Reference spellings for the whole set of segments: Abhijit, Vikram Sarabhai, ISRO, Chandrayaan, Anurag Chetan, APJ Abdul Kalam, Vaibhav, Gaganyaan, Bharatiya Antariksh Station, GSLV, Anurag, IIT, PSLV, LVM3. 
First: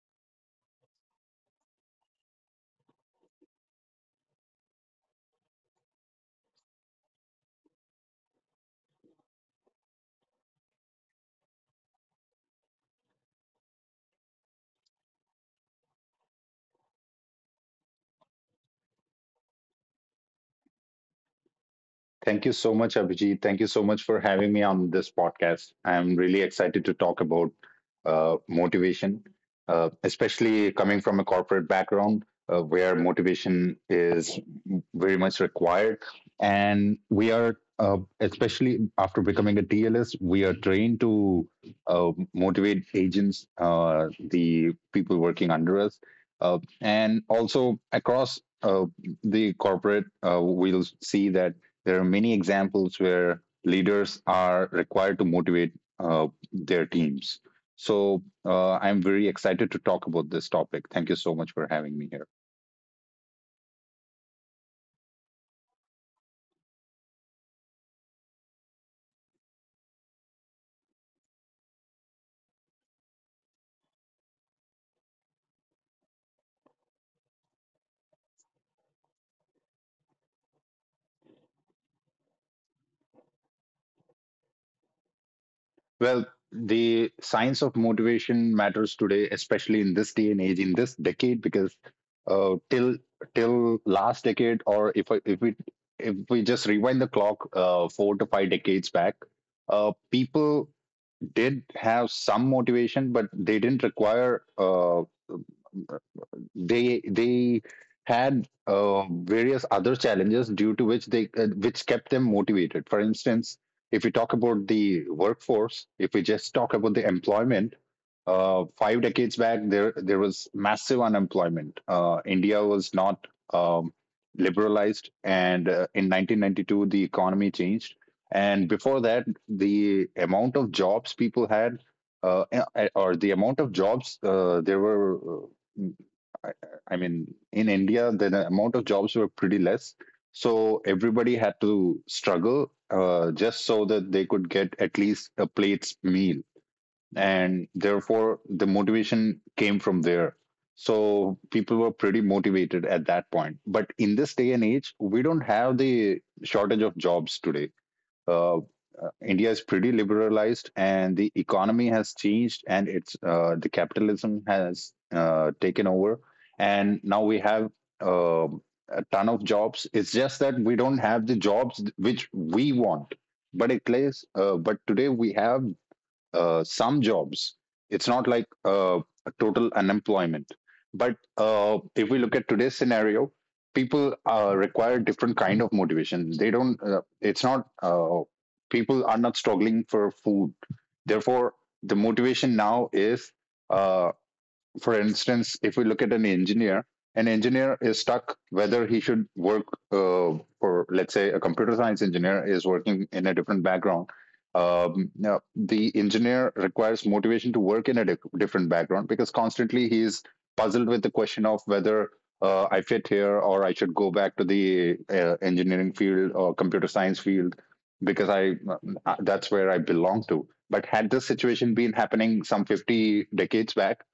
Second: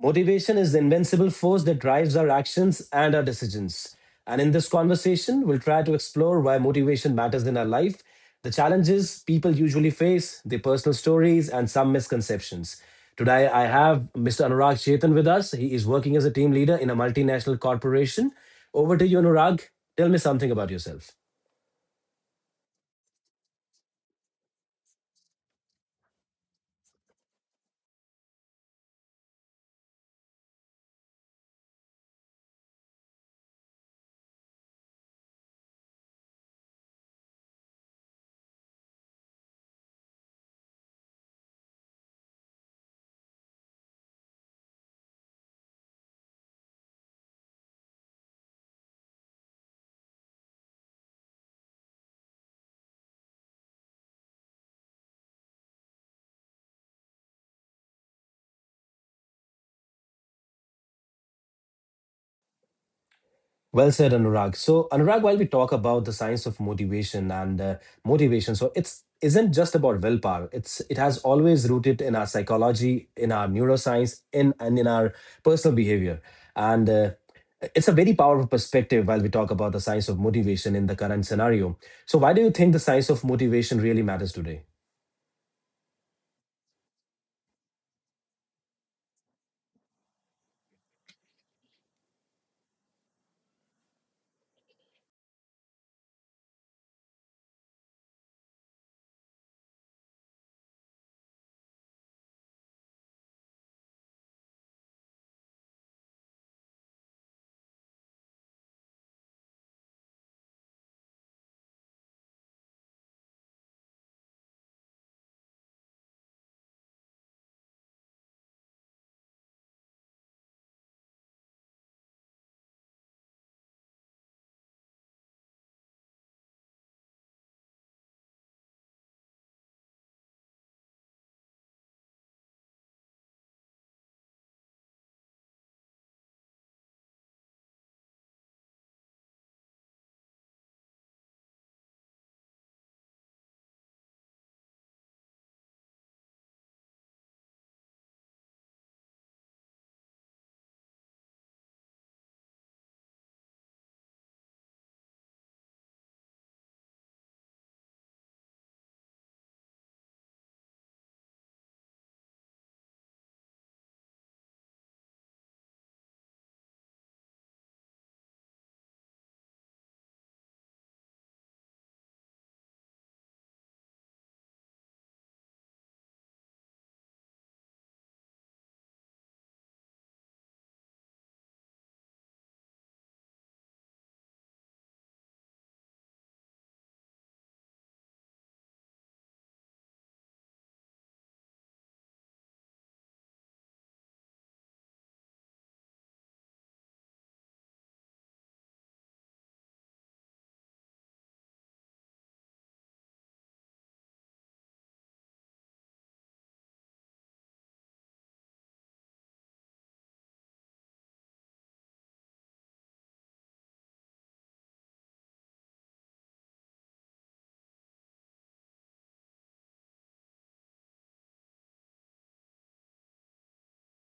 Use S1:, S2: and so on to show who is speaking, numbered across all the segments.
S1: Motivation is the invincible force that drives our actions and our decisions. And in this conversation, we'll try to explore why motivation matters in our life, the challenges people usually face, their personal stories, and some misconceptions. Today, I have Mr. Anurag Chetan with us. He is working as a team leader in a multinational corporation. Over to you, Anurag. Tell me something about yourself.
S2: Thank you so much, Abhijit. Thank you so much for having me on this podcast. I'm really excited to talk about motivation, especially coming from a corporate background where motivation is very much required. And we are, especially after becoming a TLS, we are trained to motivate agents, the people working under us, and also across the corporate, we'll see that there are many examples where leaders are required to motivate their teams. So I'm very excited to talk about this topic. Thank you so much for having me here.
S1: Well said, Anurag. So, Anurag, while we talk about the science of motivation and motivation, so it's isn't just about willpower. It has always rooted in our psychology, in our neuroscience, in and in our personal behavior. And it's a very powerful perspective while we talk about the science of motivation in the current scenario. So, why do you think the science of motivation really matters today?
S2: Well, the science of motivation matters today, especially in this day and age, in this decade, because till till last decade, or if we just rewind the clock four to five decades back, people did have some motivation, but they didn't require they had various other challenges due to which they which kept them motivated. For instance, if we talk about the workforce, if we just talk about the employment, five decades back there was massive unemployment. India was not um, liberalized, and in 1992 the economy changed. And before that, the amount of jobs people had, uh, eh, or the amount of jobs I, I mean, in India, the amount of jobs were pretty less. So everybody had to struggle just so that they could get at least a plate's meal. And therefore, the motivation came from there. So people were pretty motivated at that point. But in this day and age, we don't have the shortage of jobs today. uh, uh, India is pretty liberalized and the economy has changed, and it's the capitalism has taken over, and now we have uh, a ton of jobs. It's just that we don't have the jobs which we want. But it plays. But today we have some jobs. It's not like a total unemployment. But if we look at today's scenario, people require different kind of motivation. They don't. It's not. People are not struggling for food. Therefore, the motivation now is, uh, for instance, if we look at an engineer is stuck whether he should work, uh, for, let's say, a computer science engineer is working in a different background. Now, the engineer requires motivation to work in a different background because constantly he is puzzled with the question of whether, I fit here, or I should go back to the engineering field or computer science field because I that's where I belong to. But had this situation been happening some 50 decades back,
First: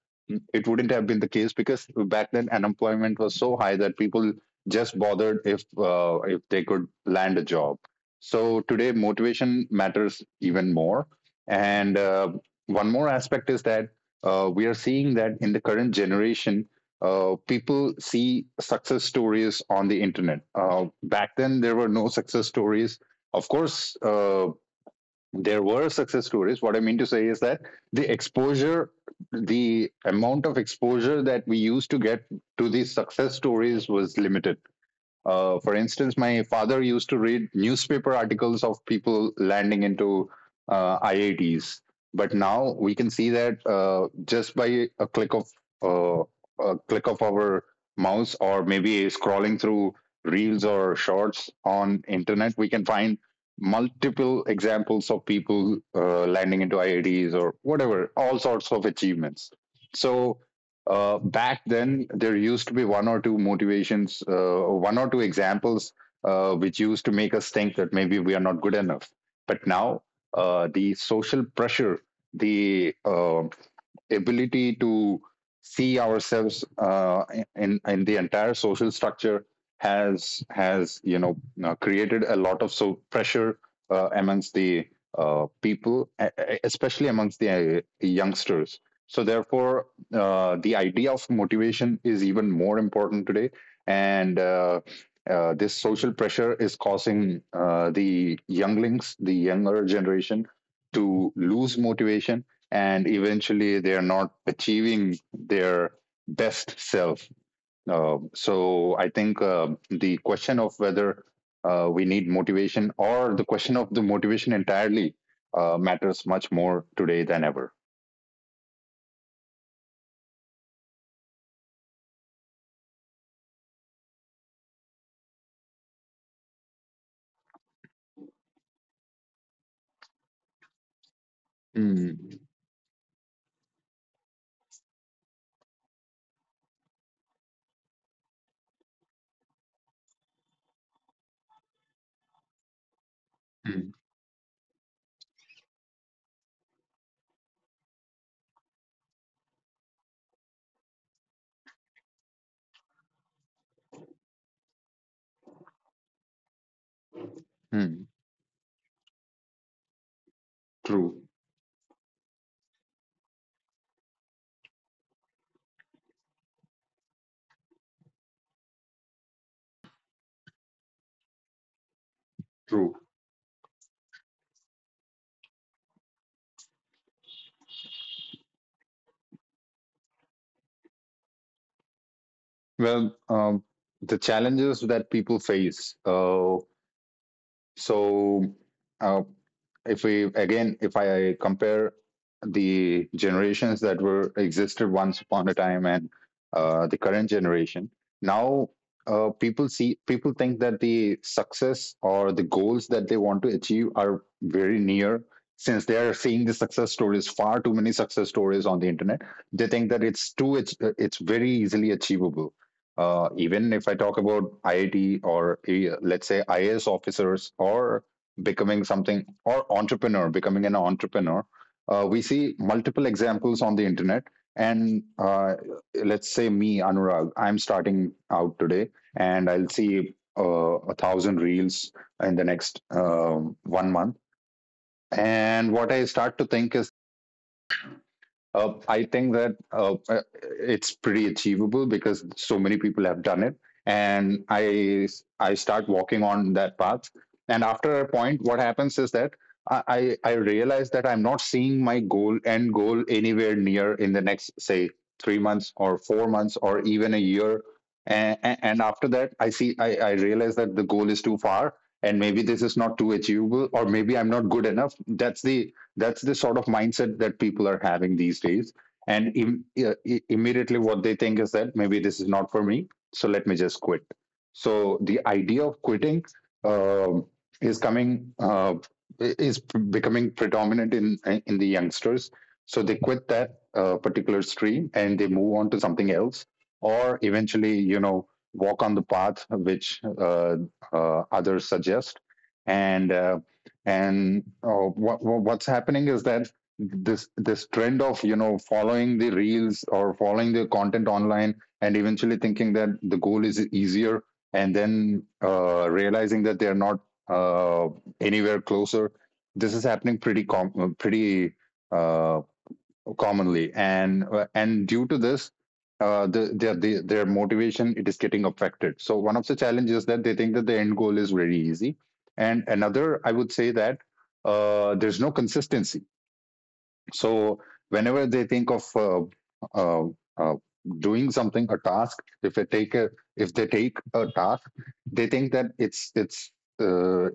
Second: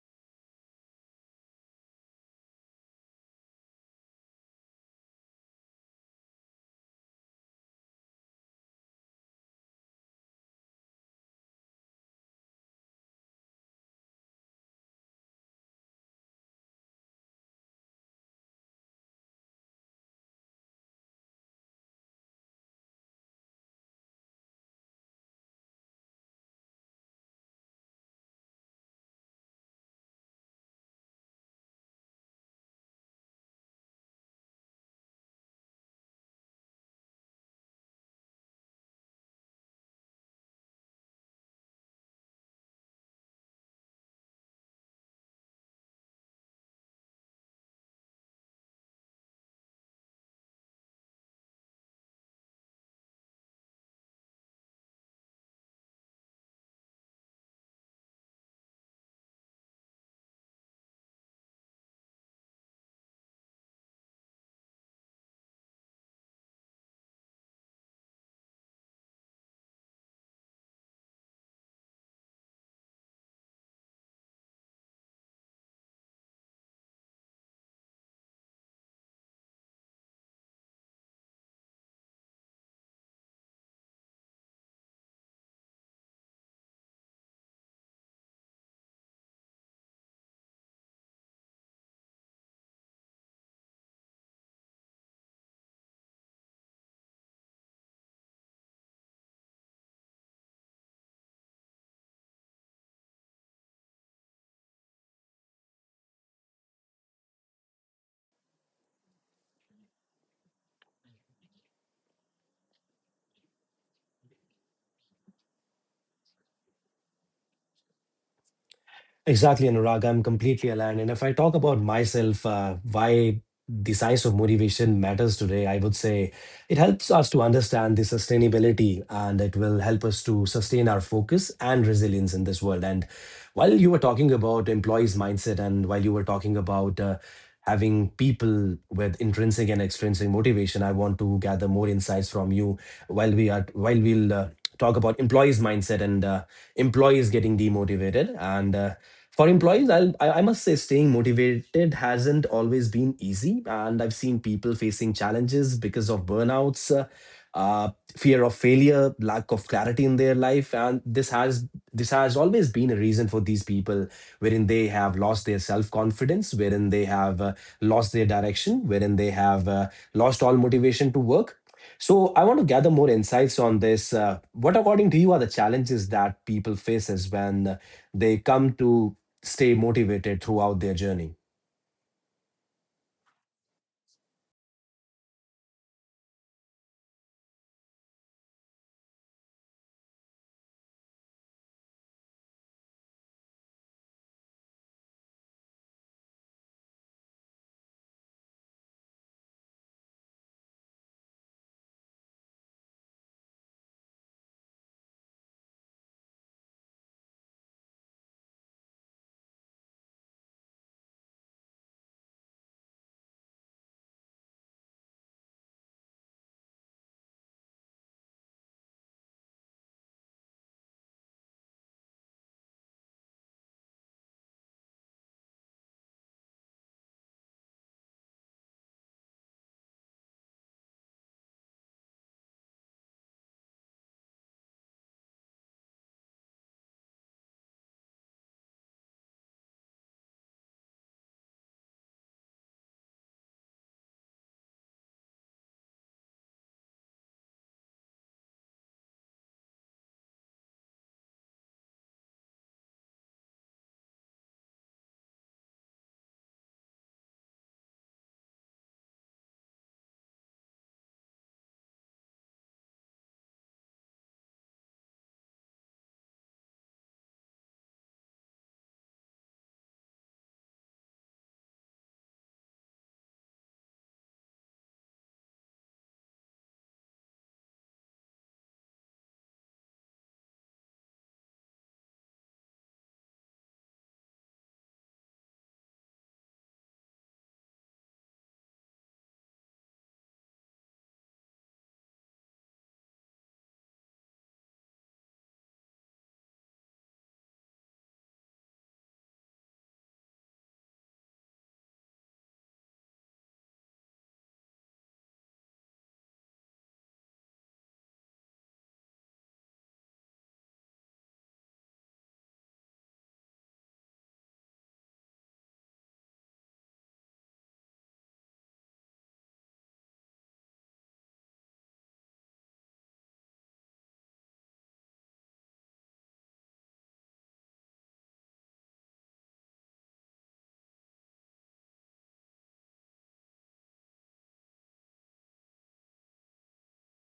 S2: it wouldn't have been the case because back then unemployment was so high that people just bothered if they could land a job. So today motivation matters even more. And one more aspect is that we are seeing that in the current generation, people see success stories on the internet. Back then, there were no success stories. Of course, there were success stories. What I mean to say is that the exposure, the amount of exposure that we used to get to these success stories was limited. For instance, my father used to read newspaper articles of people landing into IITs, but now we can see that just by uh, a click of our mouse, or maybe scrolling through reels or shorts on internet, we can find multiple examples of people landing into IITs or whatever, all sorts of achievements. So back then there used to be one or two motivations or one or two examples which used to make us think that maybe we are not good enough, but now the social pressure, the ability to see ourselves in the entire social structure has created a lot of so pressure amongst the uh, people, e- especially amongst the youngsters. So therefore, the idea of motivation is even more important today, and this social pressure is causing the younger generation to lose motivation, and eventually they are not achieving their best self. So I think the question of whether we need motivation, or the question of the motivation entirely, matters much more today than ever.
S1: Exactly, Anurag. I'm completely aligned. And if I talk about myself, why the science of motivation matters today, I would say it helps us to understand the sustainability and it will help us to sustain our focus and resilience in
S2: Mm,
S1: this world. And while you were talking about employees' mindset and while you were talking about having people with intrinsic and extrinsic motivation, I want to gather more insights from you while we are
S2: mm,
S1: while we'll uh, talk about employees mindset and employees getting demotivated and for employees I must say staying motivated hasn't always been easy and I've seen people facing challenges because of burnouts uh,
S2: mm.
S1: fear of failure, lack of clarity in their life, and
S2: True,
S1: this has always been a reason for these people, wherein they have lost their self confidence, wherein they have lost their direction, wherein they have lost all motivation to work. So I want to
S2: true.
S1: gather more insights on this. What, according to you, are the challenges that people faces when they come to stay motivated throughout their journey?
S2: Well, the challenges that people face. So uh, if we again, if I compare the generations that were existed once upon a time and the current generation now, people think that the success or the goals that they want to achieve are very near, since they are seeing the success stories, far too many success stories on the internet. They think that it's very easily achievable. Even if I talk about IIT or let's say IS officers, or becoming an entrepreneur, we see multiple examples on the internet. And let's say me, Anurag, I'm starting out today, and I'll see a thousand reels in the next 1 month. And what I start to think is I think that it's pretty achievable because so many people have done it, and I start walking on that path. And after a point, what happens is that I realize that I'm not seeing my goal end goal anywhere near in the next, say, 3 months or 4 months, or even a year. And after that, I realize that the goal is too far, and maybe this is not too achievable, or maybe I'm not good enough. That's the sort of mindset that people are having these days. And immediately, what they think is that maybe this is not for me, so let me just quit. So the idea of quitting um is coming uh, is becoming predominant in the youngsters. So they quit that particular stream and they move on to something else, or eventually, you know, walk on the path which uh, others suggest. And uh, and what what's happening is that this trend of, you know, following the reels or following the content online, and eventually thinking that the goal is easier, and then realizing that they're not uh, anywhere closer, this is happening pretty pretty uh, commonly. And due to this, the, their motivation, it is getting affected. So one of the challenges is that they think that the end goal is very easy, and another I would say that there's no consistency. So whenever they think of uh, uh, doing something, a task, if they take a, if they take a task, they think that it's uh, uh,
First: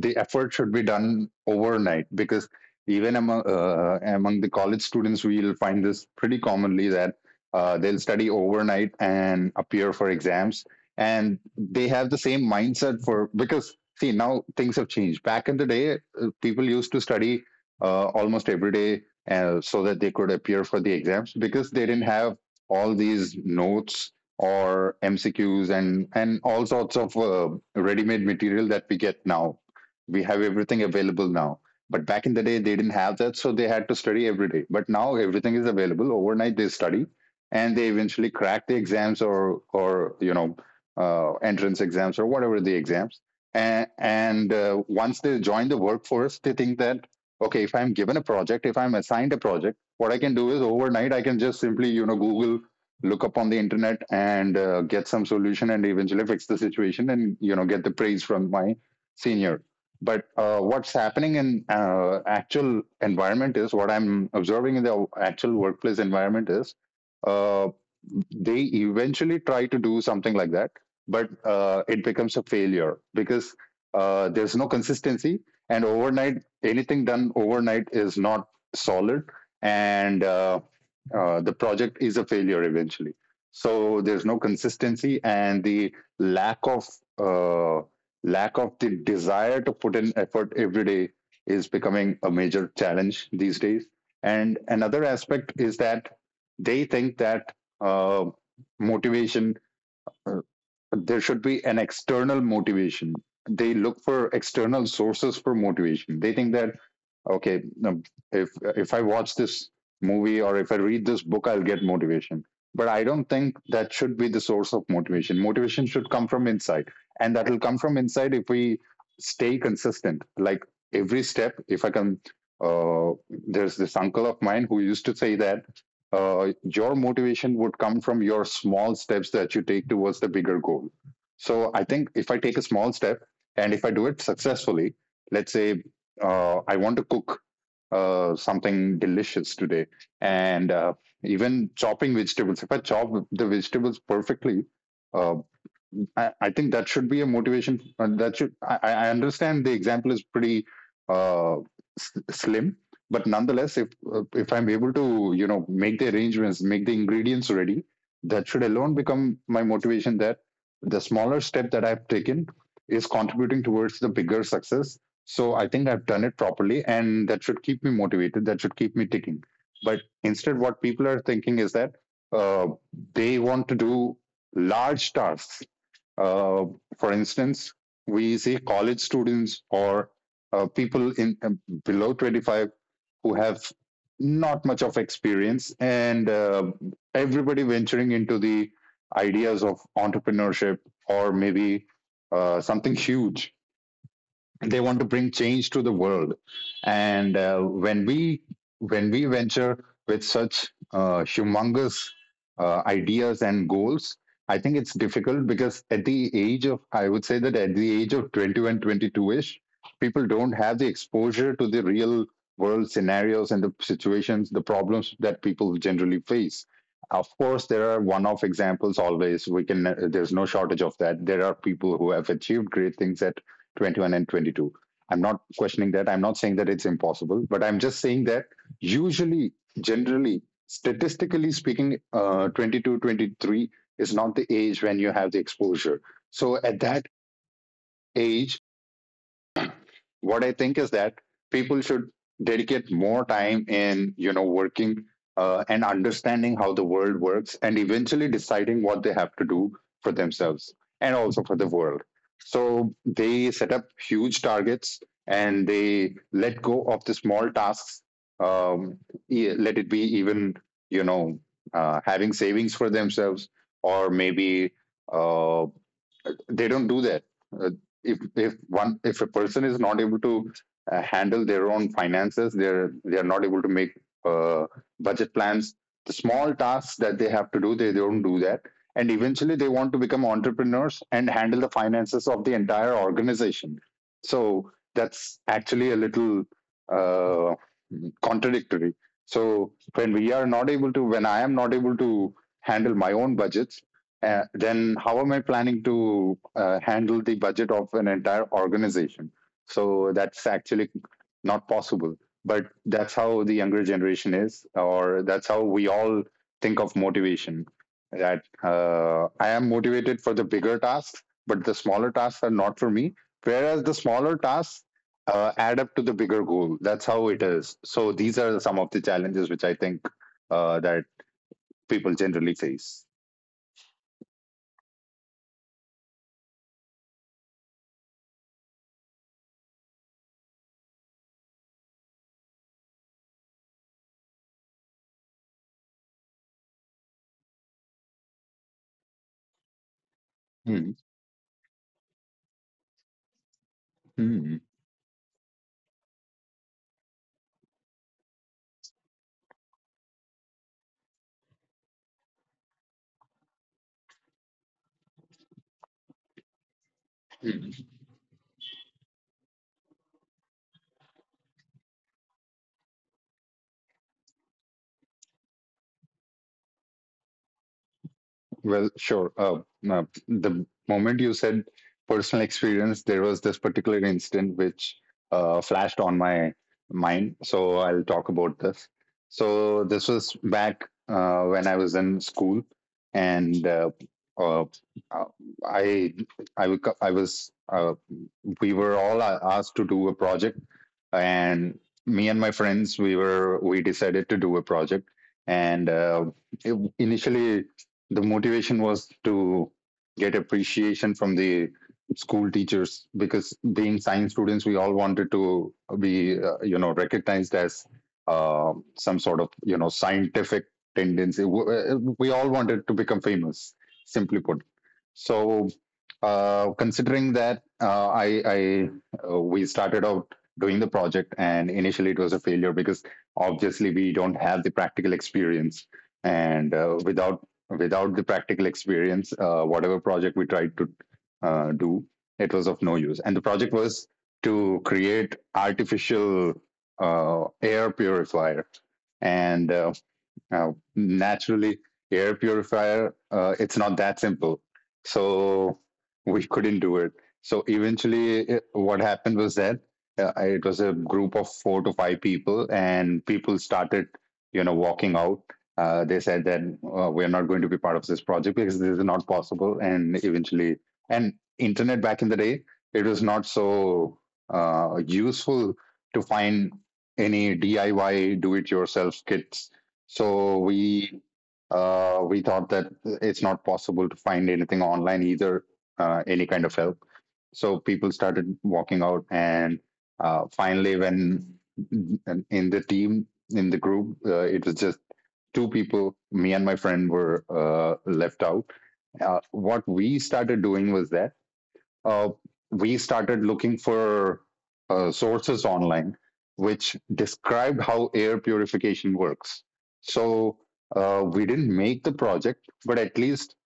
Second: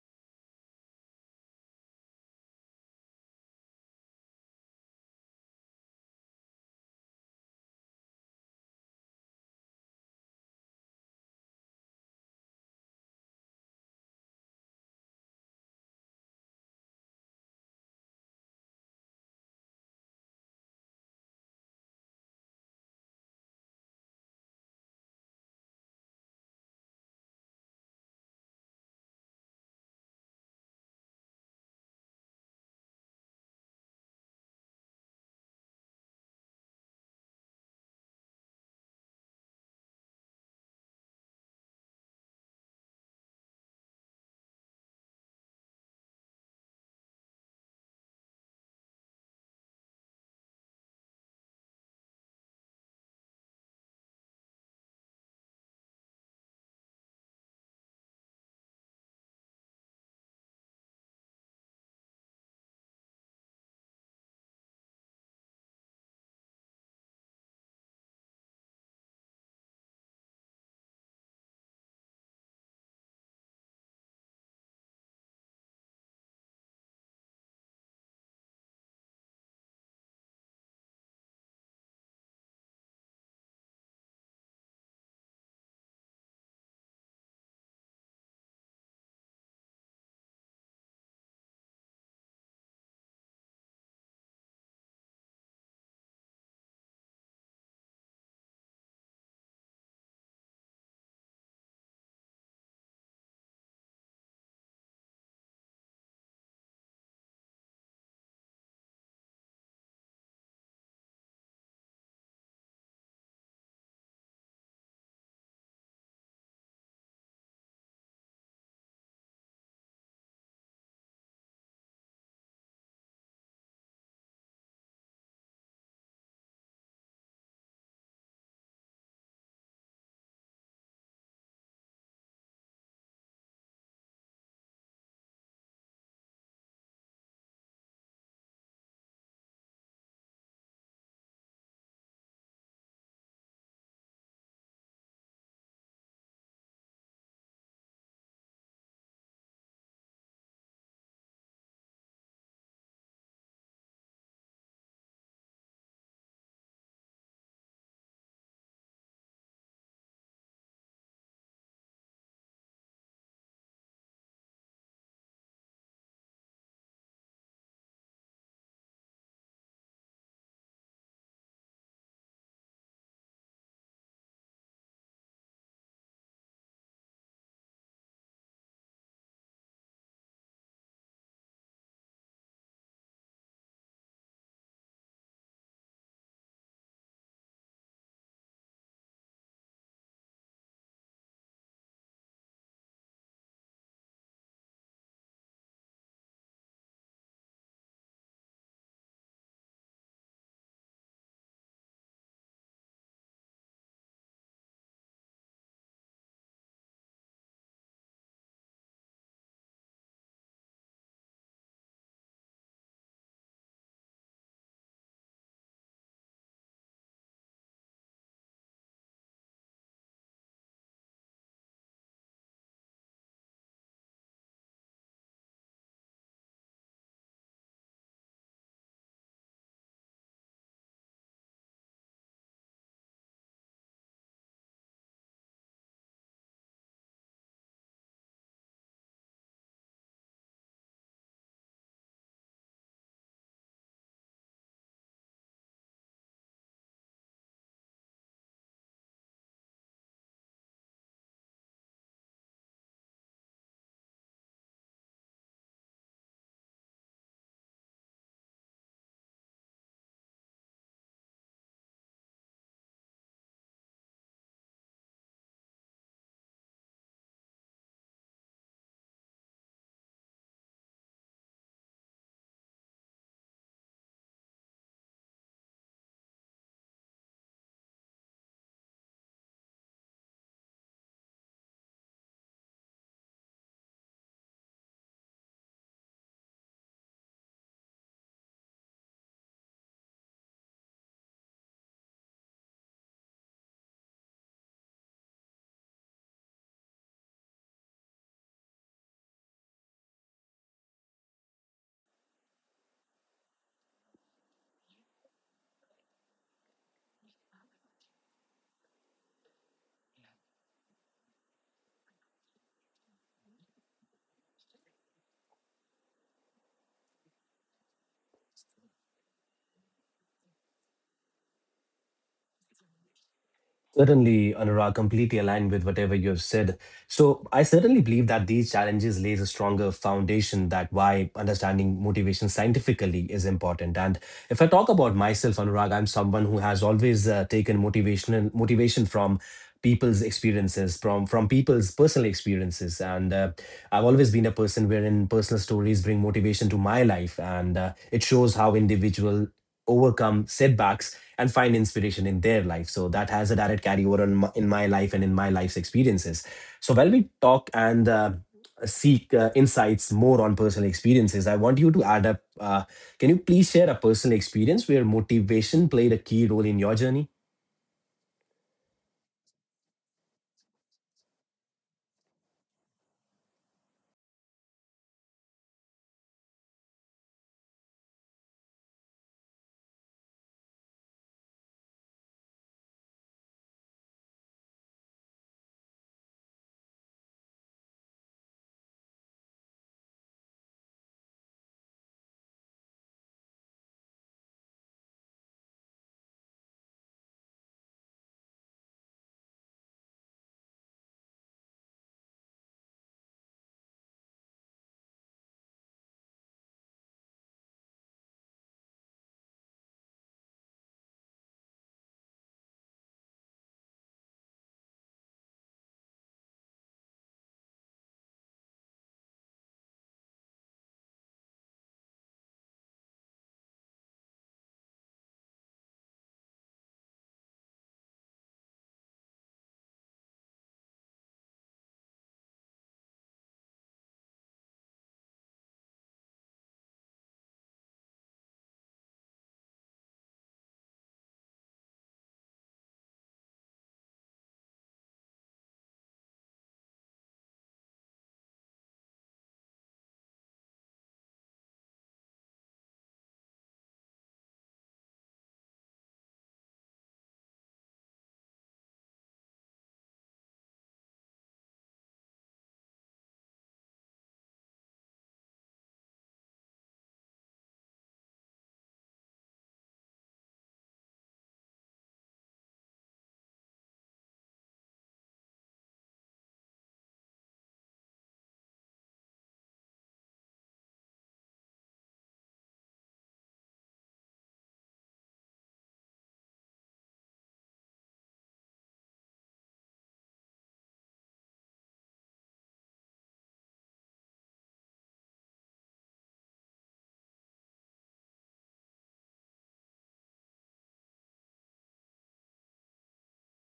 S2: the effort should be done overnight, because even among among the college students, we'll find this pretty commonly that they'll study overnight and appear for exams, and they have the same mindset for, because, see, now things have changed. Back in the day, people used to study almost every day so that they could appear for the exams, because they didn't have all these notes or MCQs, and all sorts of ready-made material that we get now. We have everything available now. But back in the day, they didn't have that, so they had to study every day. But now everything is available. Overnight, they study, and they eventually crack the exams, or, you know, entrance exams, or whatever, the exams. And Once they join the workforce, they think that, okay, if I'm given a project, if I'm assigned a project, what I can do is, overnight I can just simply, you know, google, look up on the internet, and get some solution, and eventually fix the situation and, you know, get the praise from my senior. But what's happening in actual environment, is what I'm observing in the actual workplace environment, is uh, they eventually try to do something like that, but it becomes a failure because there's no consistency, and overnight, anything done overnight, is not solid, and the project is a failure eventually. So there's no consistency, and the lack of uh, lack of the desire to put in effort every day is becoming a major challenge these days. And another aspect is that they think that uh, motivation uh, there should be an external motivation. They look for external sources for motivation. They think that, okay um, if if I watch this movie or if I read this book, I'll get motivation. But I don't think that should be the source of motivation. Motivation should come from inside, and that will come from inside if we stay consistent. Like, every step, if I can uh, there's this uncle of mine who used to say that your motivation would come from your small steps that you take towards the bigger goal. So I think if I take a small step and if I do it successfully, let's say I want to cook something delicious today. And even chopping vegetables, if I chop the vegetables perfectly, uh, I think that should be a motivation. That should, I understand the example is pretty uh, slim, but nonetheless, if I'm able to make the arrangements, make the ingredients ready, that should alone become my motivation. That the smaller step that I've taken is contributing towards the bigger success. So I think I've done it properly, and that should keep me motivated. That should keep me ticking. But instead, what people are thinking is that uh, they want to do large tasks. uh, for instance, we see college students or people in below 25 who have not much of experience, and everybody venturing into the ideas of entrepreneurship, or maybe something huge. They want to bring change to the world, and when we, when we venture with such humongous ideas and goals, I think it's difficult because at the age of, I would say that at the age of 21, 22 ish, people don't have the exposure to the real world scenarios and the situations, the problems that people generally face. Of course, there are one off examples, always we can, there's no shortage of that. There are people who have achieved great things at 21 and 22. I'm not questioning that. I'm not saying that it's impossible, but I'm just saying that usually, generally, statistically speaking, 22, 23 is not the age when you have the exposure. So at that age, what I think is that people should dedicate more time in, you know, working and understanding how the world works, and eventually deciding what they have to do for themselves and also for the world. So they set up huge targets and they let go of the small tasks. Um, let it be even, you know, having savings for themselves, or maybe uh, they don't do that. Uh, if one, if a person is not able to handle their own finances, they are not able to make uh, budget plans. The small tasks that they have to do, they don't do that. And eventually, they want to become entrepreneurs and handle the finances of the entire organization. So that's actually a little uh, contradictory. So when we are not able to, when I am not able to handle my own budgets, then how am I planning to handle the budget of an entire organization? So that's actually not possible. But that's how the younger generation is, or that's how we all think of motivation. That I am motivated for the bigger tasks, but the smaller tasks are not for me. Whereas the smaller tasks add up to the bigger goal. That's how it is. So these are some of the challenges which I think that people generally face.
S1: Certainly, Anurag, completely aligned with whatever you have said. So, I certainly believe that these challenges lays a stronger foundation that why understanding motivation scientifically is important. And if I talk about myself, Anurag, I'm someone who has always taken motivation from people's experiences,
S2: Hmm.
S1: from people's personal experiences, and I've always been a
S2: Hmm.
S1: person wherein personal stories bring motivation to my life, and it shows how individual overcome setbacks and find inspiration in their life. So that has a direct carryover on in my life and in my life's experiences. So while we talk
S2: Hmm.
S1: and seek insights more on personal experiences, I want you to add up. Can you please share a personal experience where motivation played a key role in your journey?
S2: Well, sure. The moment you said personal experience, there was this particular incident which flashed on my mind. So I'll talk about this. So this was back when I was in school, and uh, uh, I I was, we were all asked to do a project, and me and my friends, we decided to do a project. And initially, the motivation was to get appreciation from the school teachers because, being science students, we all wanted to be you know, recognized as some sort of, you know, scientific tendency. We all wanted to become famous, simply put. So considering that I we started out doing the project, and initially it was a failure because obviously we don't have the practical experience, and without, the practical experience, whatever project we tried to do, it was of no use. And the project was to create artificial air purifier, and now, naturally, air purifier, it's not that simple, so we couldn't do it. So eventually, what happened was that it was a group of 4 to 5 people, and people started, you know, walking out. They said that we're not going to be part of this project because this is not possible. And eventually, and internet back in the day, it was not so useful to find any DIY, do it yourself kits. So we thought that it's not possible to find anything online either, any kind of help. So people started walking out, and finally, when, and in the team, in the group, it was just two people, me and my friend, were left out. What we started doing was that uh, we started looking for sources online which described how air purification works. So we didn't make the project, but at least,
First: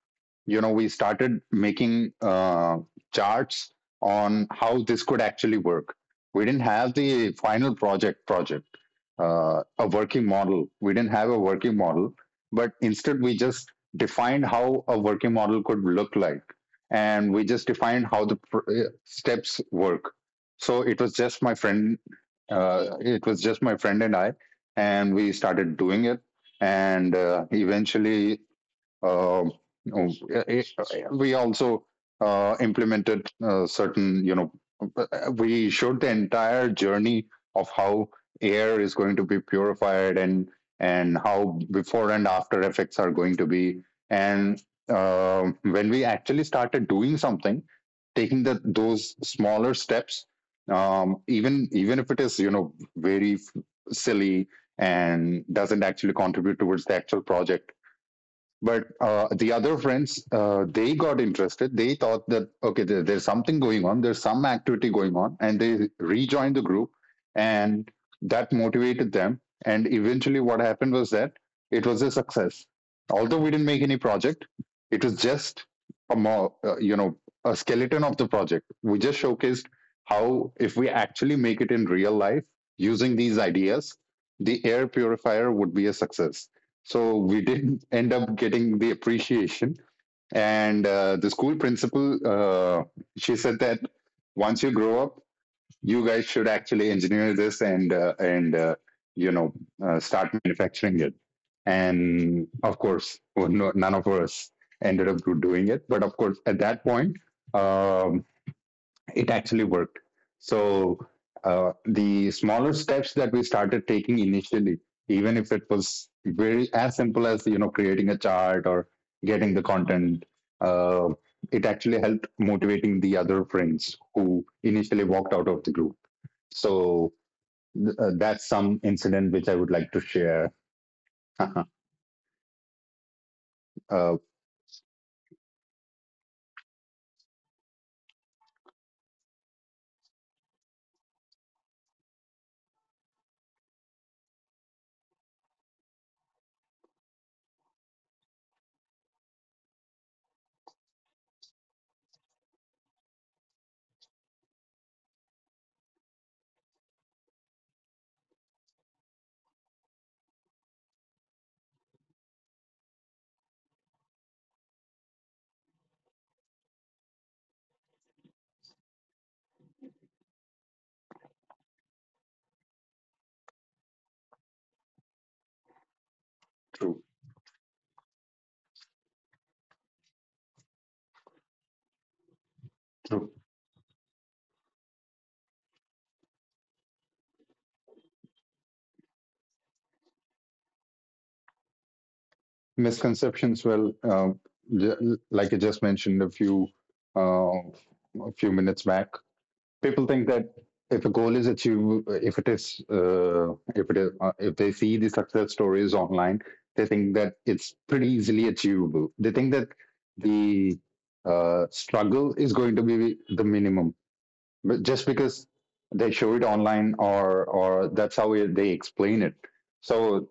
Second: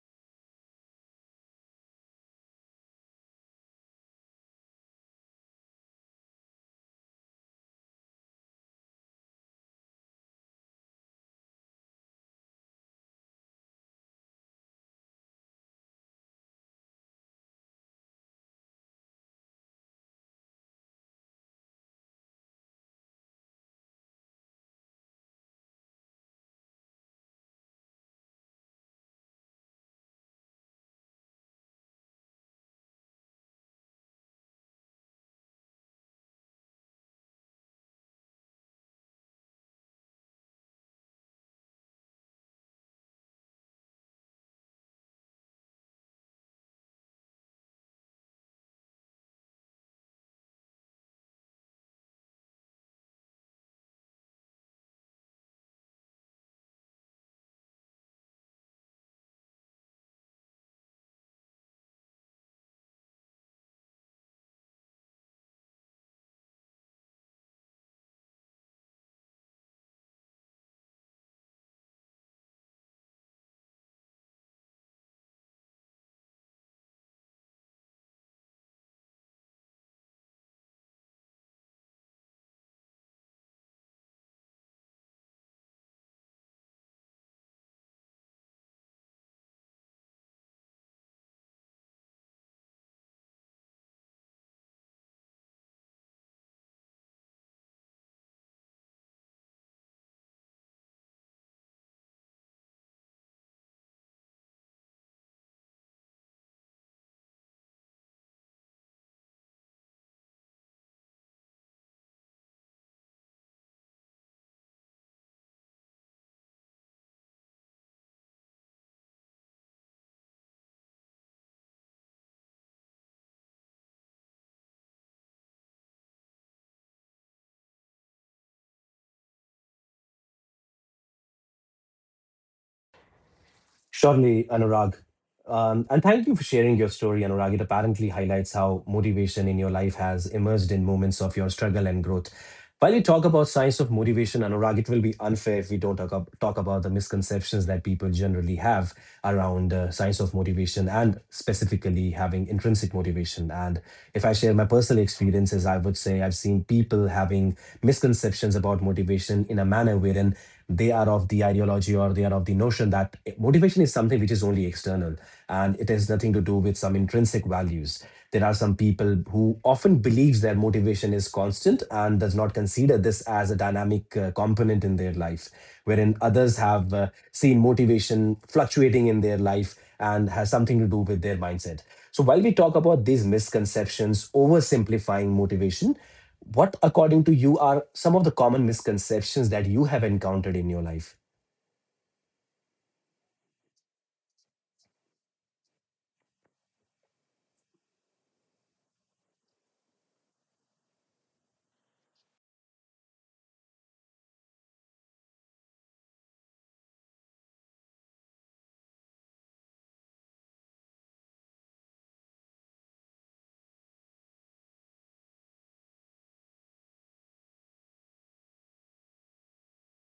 S2: you know, we started making charts on how this could actually work. We didn't have the final project, a working model. We didn't have a working model, but instead we just defined how a working model could look like, and we just defined how the steps work. So it was just my friend, it was just my friend and I, and we started doing it. And eventually, um, um, eh, eh, we also implemented certain, you know, we showed the entire journey of how air is going to be purified, and how before and after effects are going to be. And when we actually started doing something, taking the those smaller steps, even if it is, you know, very silly, and doesn't actually contribute towards the actual project, but the other friends, they got interested. They thought that okay, there's something going on, there's some activity going on, and they rejoined the group. And that motivated them. And eventually what happened was that it was a success, although we didn't make any project. It was just a more you know, a skeleton of the project. We just showcased how, if we actually make it in real life using these ideas, the air purifier would be a success. So we didn't end up getting the appreciation. And the school principal, she said that once you grow up, you guys should actually engineer this, and you know, start manufacturing it. And of course, well, no, none of us ended up doing it. But of course, at that point, um, it actually worked. So the smaller steps that we started taking initially, even if it was very as simple as, you know, creating a chart or getting the content, uh, it actually helped motivating the other friends who initially walked out of the group. So that's some incident which I would like to share. uh,
S1: Surely, Anurag. And thank you for sharing your story, Anurag. It apparently highlights how motivation in your life has emerged in moments of your struggle and growth. While we talk about science of motivation, Anurag, it will be unfair if we don't talk about the misconceptions that people generally have around science of motivation and specifically having intrinsic motivation. And if I share my personal experiences, I would say I've seen people having misconceptions about motivation in a manner wherein they are of the ideology or they are of the notion that motivation is something which is only external and it has nothing to do with some intrinsic values. There are some people who often believes their motivation is constant and does not consider this as a dynamic component in their life, wherein others have
S2: true,
S1: seen motivation fluctuating in their life and has something to do with their mindset. So while we talk about
S2: true.
S1: these misconceptions, oversimplifying motivation, what according to you are some of the common misconceptions that you have encountered in your life?
S2: Misconceptions. Well, j- like I just mentioned uh, a few minutes back, people think that if a goal is achieved, if it is, if it is, if they see the success stories online, they think that it's pretty easily achievable. They think that the struggle is going to be the minimum, but just because they show it online, or that's how they explain it. So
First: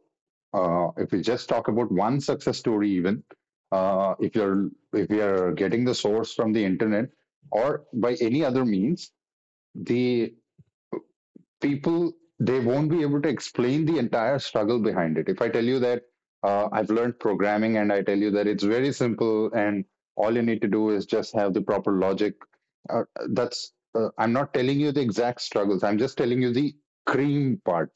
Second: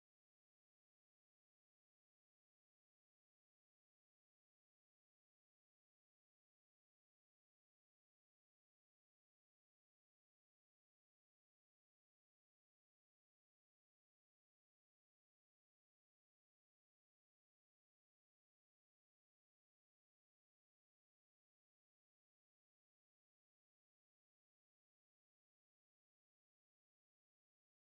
S2: if we just talk about one success story, even if you're if we are getting the source from the internet or by any other means, the people, they won't be able to explain the entire struggle behind it. If I tell you that I've learned programming and I tell you that it's very simple, and all you need to do is just have the proper logic, uh, that's I'm not telling you the exact struggles, I'm just telling you the cream part.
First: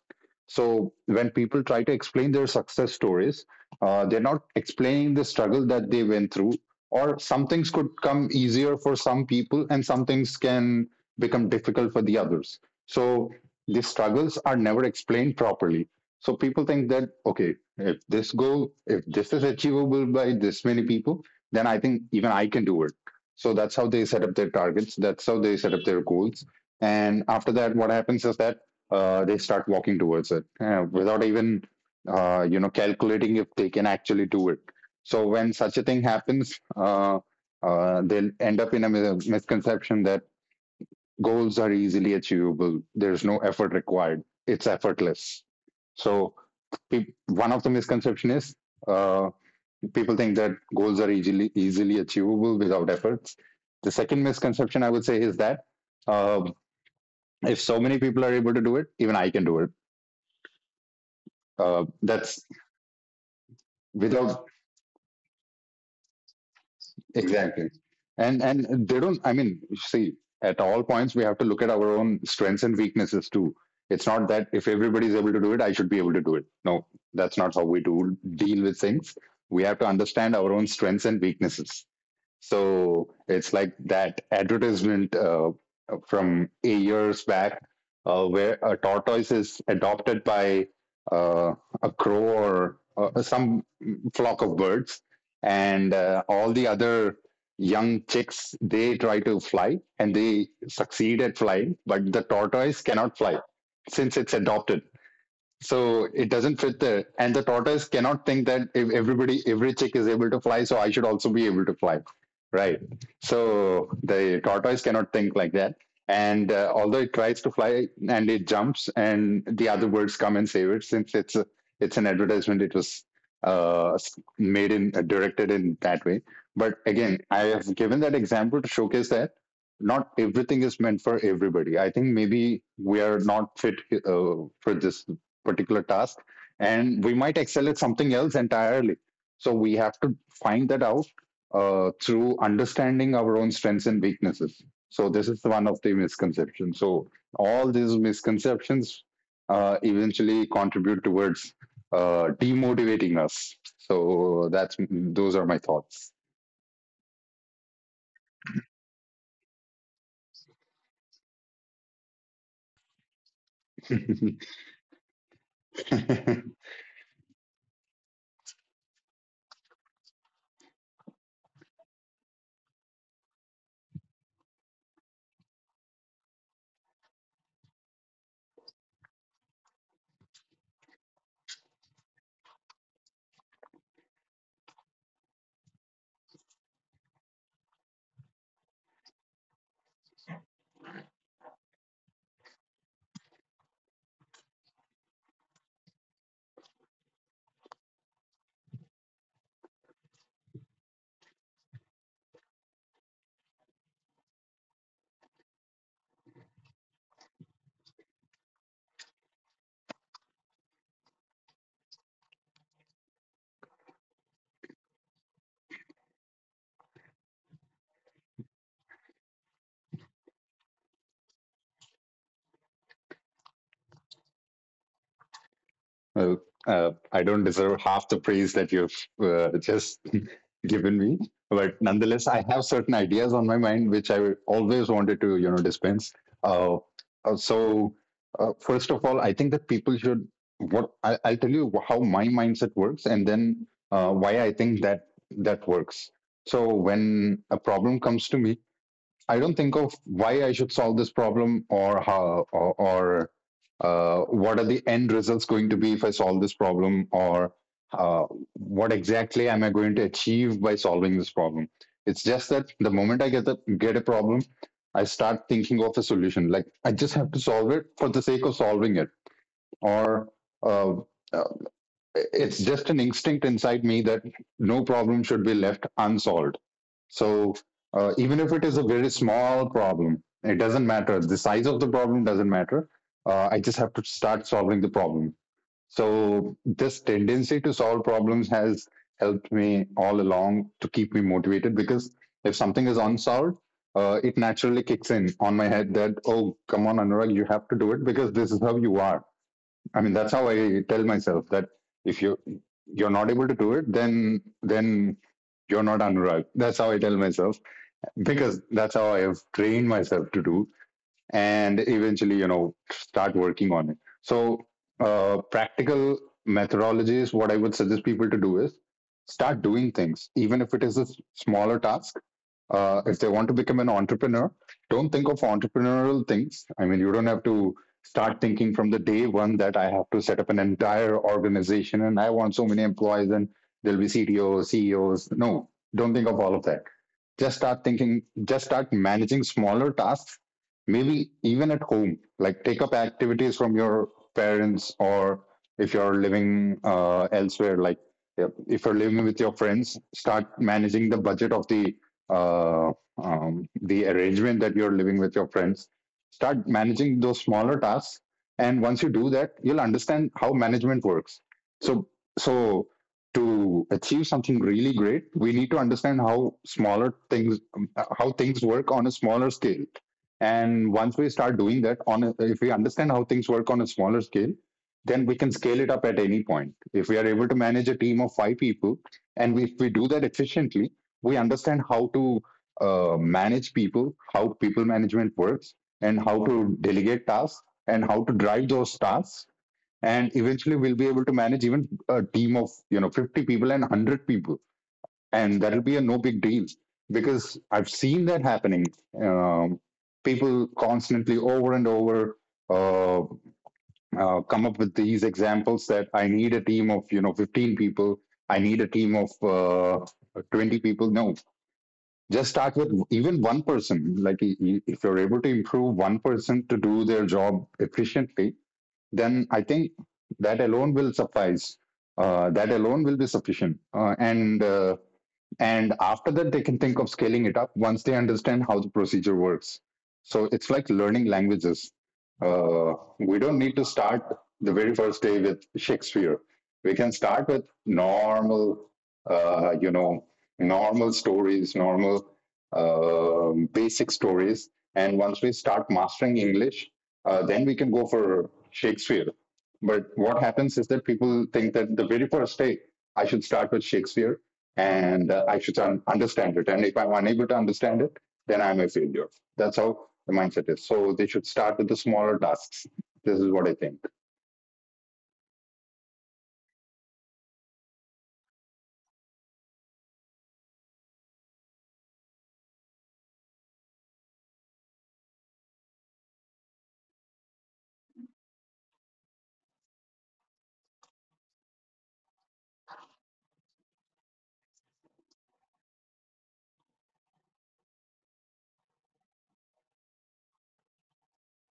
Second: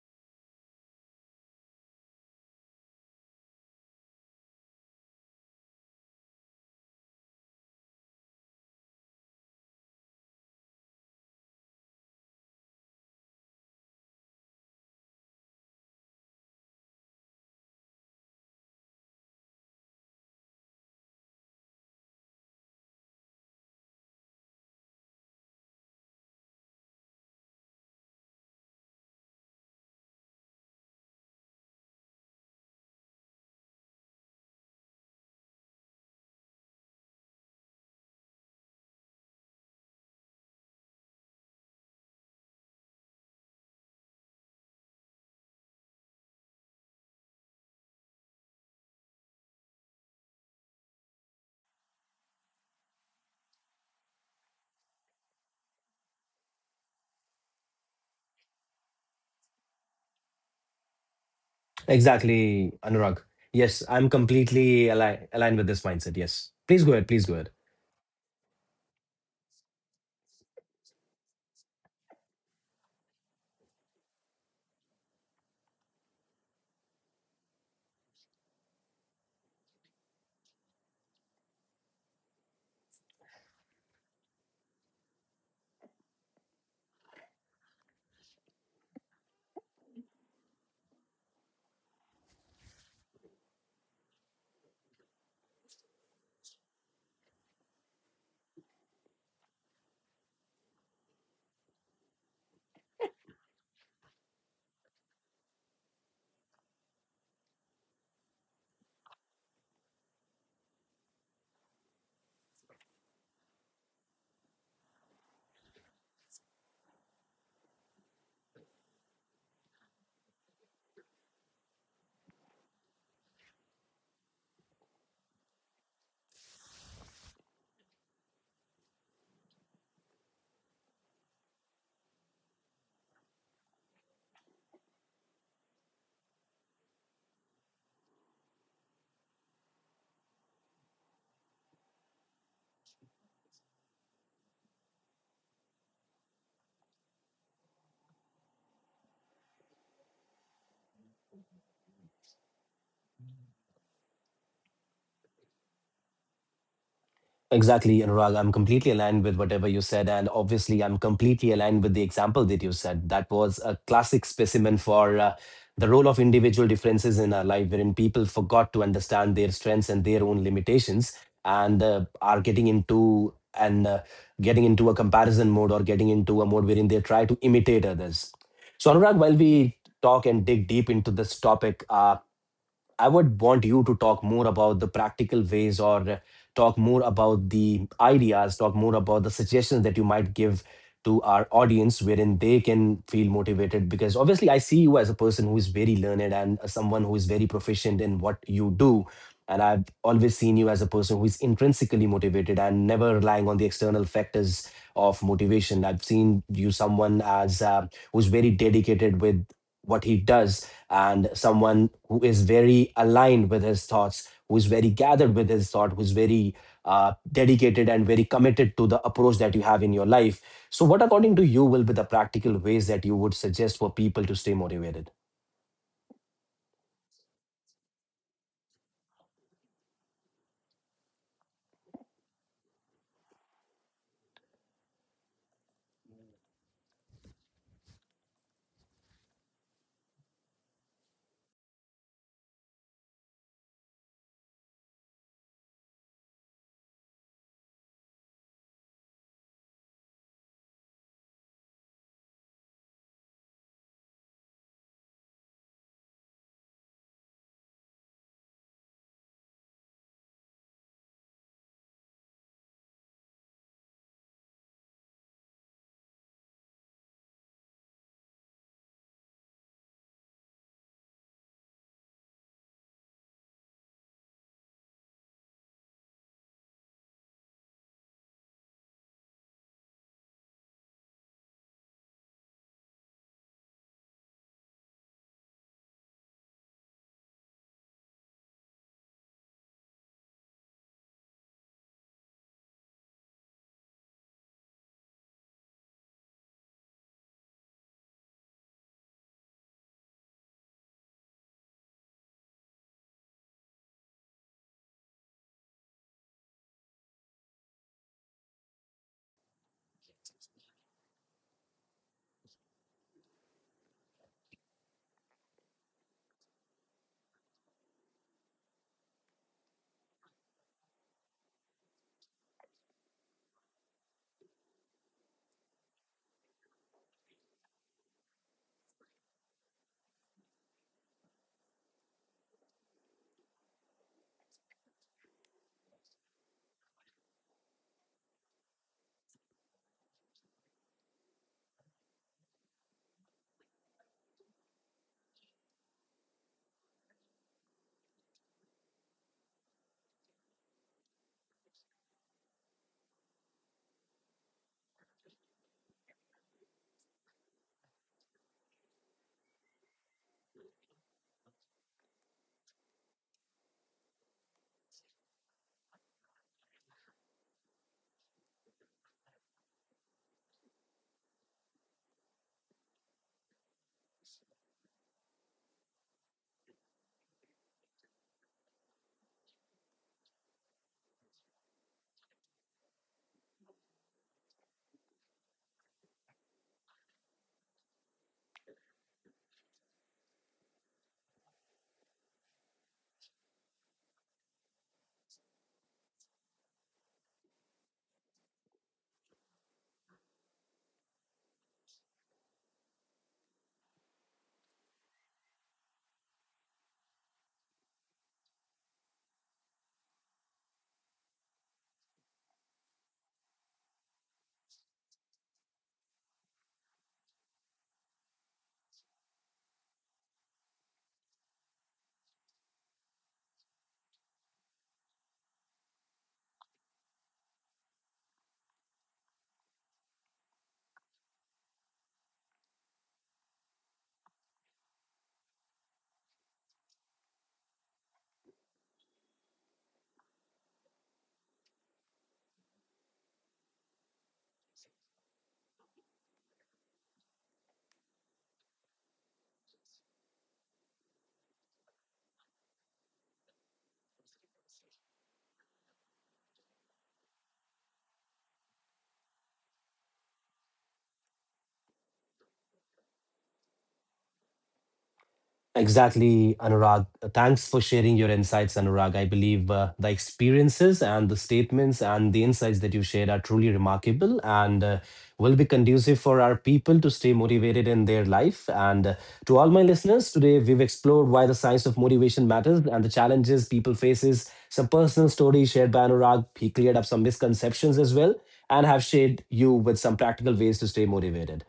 S2: So when people try to explain their success stories, they're not explaining the struggle that they went through. Or some things could come easier for some people, and some things can become difficult for the others. So the struggles are never explained properly. So people think that okay, if this goal, if this is achievable by this many people, then I think even I can do it. So that's how they set up their targets. That's how they set up their goals. And after that, what happens is that they start walking towards it without even calculating if they can actually do it. So when such a thing happens, they'll end up in a misconception that goals are easily achievable. There's no effort required. It's effortless. So one of the misconception is uh, people think that goals are easily achievable without efforts. The second misconception I would say is that uh, if so many people are able to do it, even I can do it. That's
S1: Exactly, Anurag. Yes, I'm
S2: Without,
S1: completely aligned with this mindset. Yes. Please go ahead. Please go ahead.
S2: exactly, and they don't, I mean, see, at all points we have to look at our own strengths and weaknesses too. It's not that if everybody is able to do it I should be able to do it. No, that's not how we do deal with things. We have to understand our own strengths and weaknesses. So it's like that advertisement from a years back where a tortoise is adopted by uh, a crow or some flock of birds, and all the other young chicks, they try to fly and they succeed at flying, but the tortoise cannot fly since it's adopted. So it doesn't fit there, and the tortoise cannot think that if everybody, every chick is able to fly, so I should also be able to fly, right? So the tortoise cannot think like that. And although it tries to fly and it jumps, and the other birds come and save it, since it's a, it's an advertisement, it was uh, made in, directed in that way. But again, I have given that example to showcase that not everything is meant for everybody. I think maybe we are not fit uh, for this particular task, and we might excel at something else entirely. So we have to find that out through understanding our own strengths and weaknesses. So this is one of the misconceptions. So all these misconceptions eventually contribute towards demotivating us. So that's, those are my thoughts.
S1: Exactly, Anurag. I'm completely aligned with whatever you said. And obviously, I'm completely aligned with the example that you said. That was a classic specimen for the role of individual differences in our life, wherein people forgot to understand their strengths and their own limitations and are getting into and getting into a comparison mode or getting into a mode wherein they try to imitate others. So, Anurag, while we talk and dig deep into this topic, I would want you to talk more about the practical ways or talk more about the ideas, talk more about the suggestions that you might give to our audience wherein they can feel motivated. Because obviously, I see you as a person who is very learned and someone who is very proficient in what you do. And I've always seen you as a person who is intrinsically motivated and never relying on the external factors of motivation. I've seen you someone as who's very dedicated with what he does and someone who is very aligned with his thoughts, who is very gathered with his thought, who's very dedicated and very committed to the approach that you have in your life. So, what according to you will be the practical ways that you would suggest for people to stay motivated?
S2: Well, I don't deserve half the praise that you've just given me, but nonetheless, I have certain ideas on my mind which I always wanted to, you know, dispense. Uh, uh, so, first of all, I think that people should. What I'll tell you how my mindset works, and then why I think that that works. So, when a problem comes to me, I don't think of why I should solve this problem or how or, what are the end results going to be if I solve this problem, or uh, what exactly am I going to achieve by solving this problem. It's just that the moment I get a problem, I start thinking of a solution. Like I just have to solve it for the sake of solving it, or uh, uh, it's just an instinct inside me that no problem should be left unsolved. So even if it is a very small problem, it doesn't matter. The size of the problem doesn't matter. I just have to start solving the problem. So this tendency to solve problems has helped me all along to keep me motivated because if something is unsolved, it naturally kicks in on my head that, oh, come on, Anurag, you have to do it because this is how you are. I mean, that's how I tell myself that if you're not able to do it, then you're not Anurag. That's how I tell myself, because that's how I have trained myself to do, and eventually, you know, start working on it. So, practical methodologies. What I would suggest people to do is start doing things, even if it is a smaller task. If they want to become an entrepreneur, don't think of entrepreneurial things. I mean, you don't have to start thinking from the day one that I have to set up an entire organization, and I want so many employees, and there'll be CTOs, CEOs. No, don't think of all of that. Just start thinking, just start managing smaller tasks, maybe even at home, like take up activities from your parents, or if you're living elsewhere, like, yeah, if you're living with your friends, start managing the budget of uh, the arrangement that you're living with your friends. Start managing those smaller tasks, and once you do that, you'll understand how management works. So so to achieve something really great, we need to understand how smaller things, how things work on a smaller scale. And once we start doing that, if we understand how things work on a smaller scale, then we can scale it up at any point. If we are able to manage a team of five people, and if we do that efficiently, we understand how to manage people, how people management works, and how to delegate tasks, and how to drive those tasks, and eventually we'll be able to manage even a team of, you know, 50 people and 100 people. And that'll be a no big deal, because I've seen that happening. um, People constantly, over and over, uh, come up with these examples that I need a team of, you know, 15 people, I need a team of 20 people. No, just start with even one person. Like, if you're able to improve one person to do their job efficiently, then I think that alone will suffice. That alone will be sufficient. And after that, they can think of scaling it up once they understand how the procedure works. So it's like learning languages. Uh, we don't need to start the very first day with Shakespeare. We can start with normal, uh, you know, normal stories, normal basic stories. And once we start mastering English, then we can go for Shakespeare. But what happens is that people think that the very first day I should start with Shakespeare, and I should understand it. And if I'm unable to understand it, then I'm a failure. That's how the mindset is. So they should start with the smaller tasks. This is what I think.
S1: Exactly, Anurag. Thanks for sharing your insights, Anurag. I believe the experiences and the statements and the insights that you shared are truly remarkable and will be conducive for our people to stay motivated in their life. And to all my listeners, today we've explored why the science of motivation matters and the challenges people faces. Some personal stories shared by Anurag. He cleared up some misconceptions as well and have shared you with some practical ways to stay motivated.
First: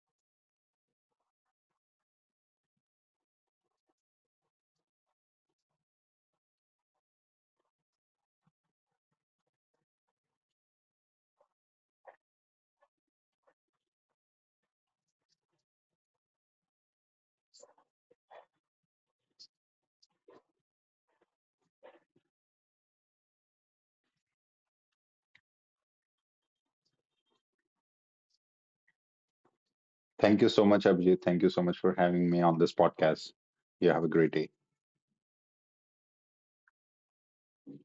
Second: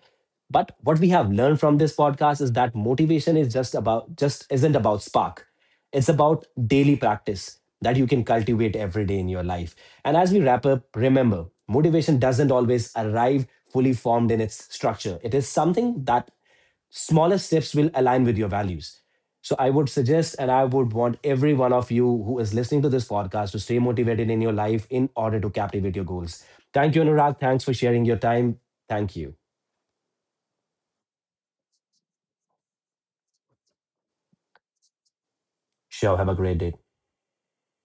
S1: But what we have learned from this podcast is that motivation is just isn't about spark. It's about daily practice that you can cultivate every day in your life. And as we wrap up, remember, motivation doesn't always arrive fully formed in its structure. It is something that smaller steps will align with your values. So I would suggest and I would want every one of you who is listening to this podcast to stay motivated in your life in order to captivate your goals. Thank you, Anurag. Thanks for sharing your time. Thank you.
S2: Thank you so much, Abhijit. Thank you so much for having me on this podcast. You have a great day.
S1: Sure. Have a great day.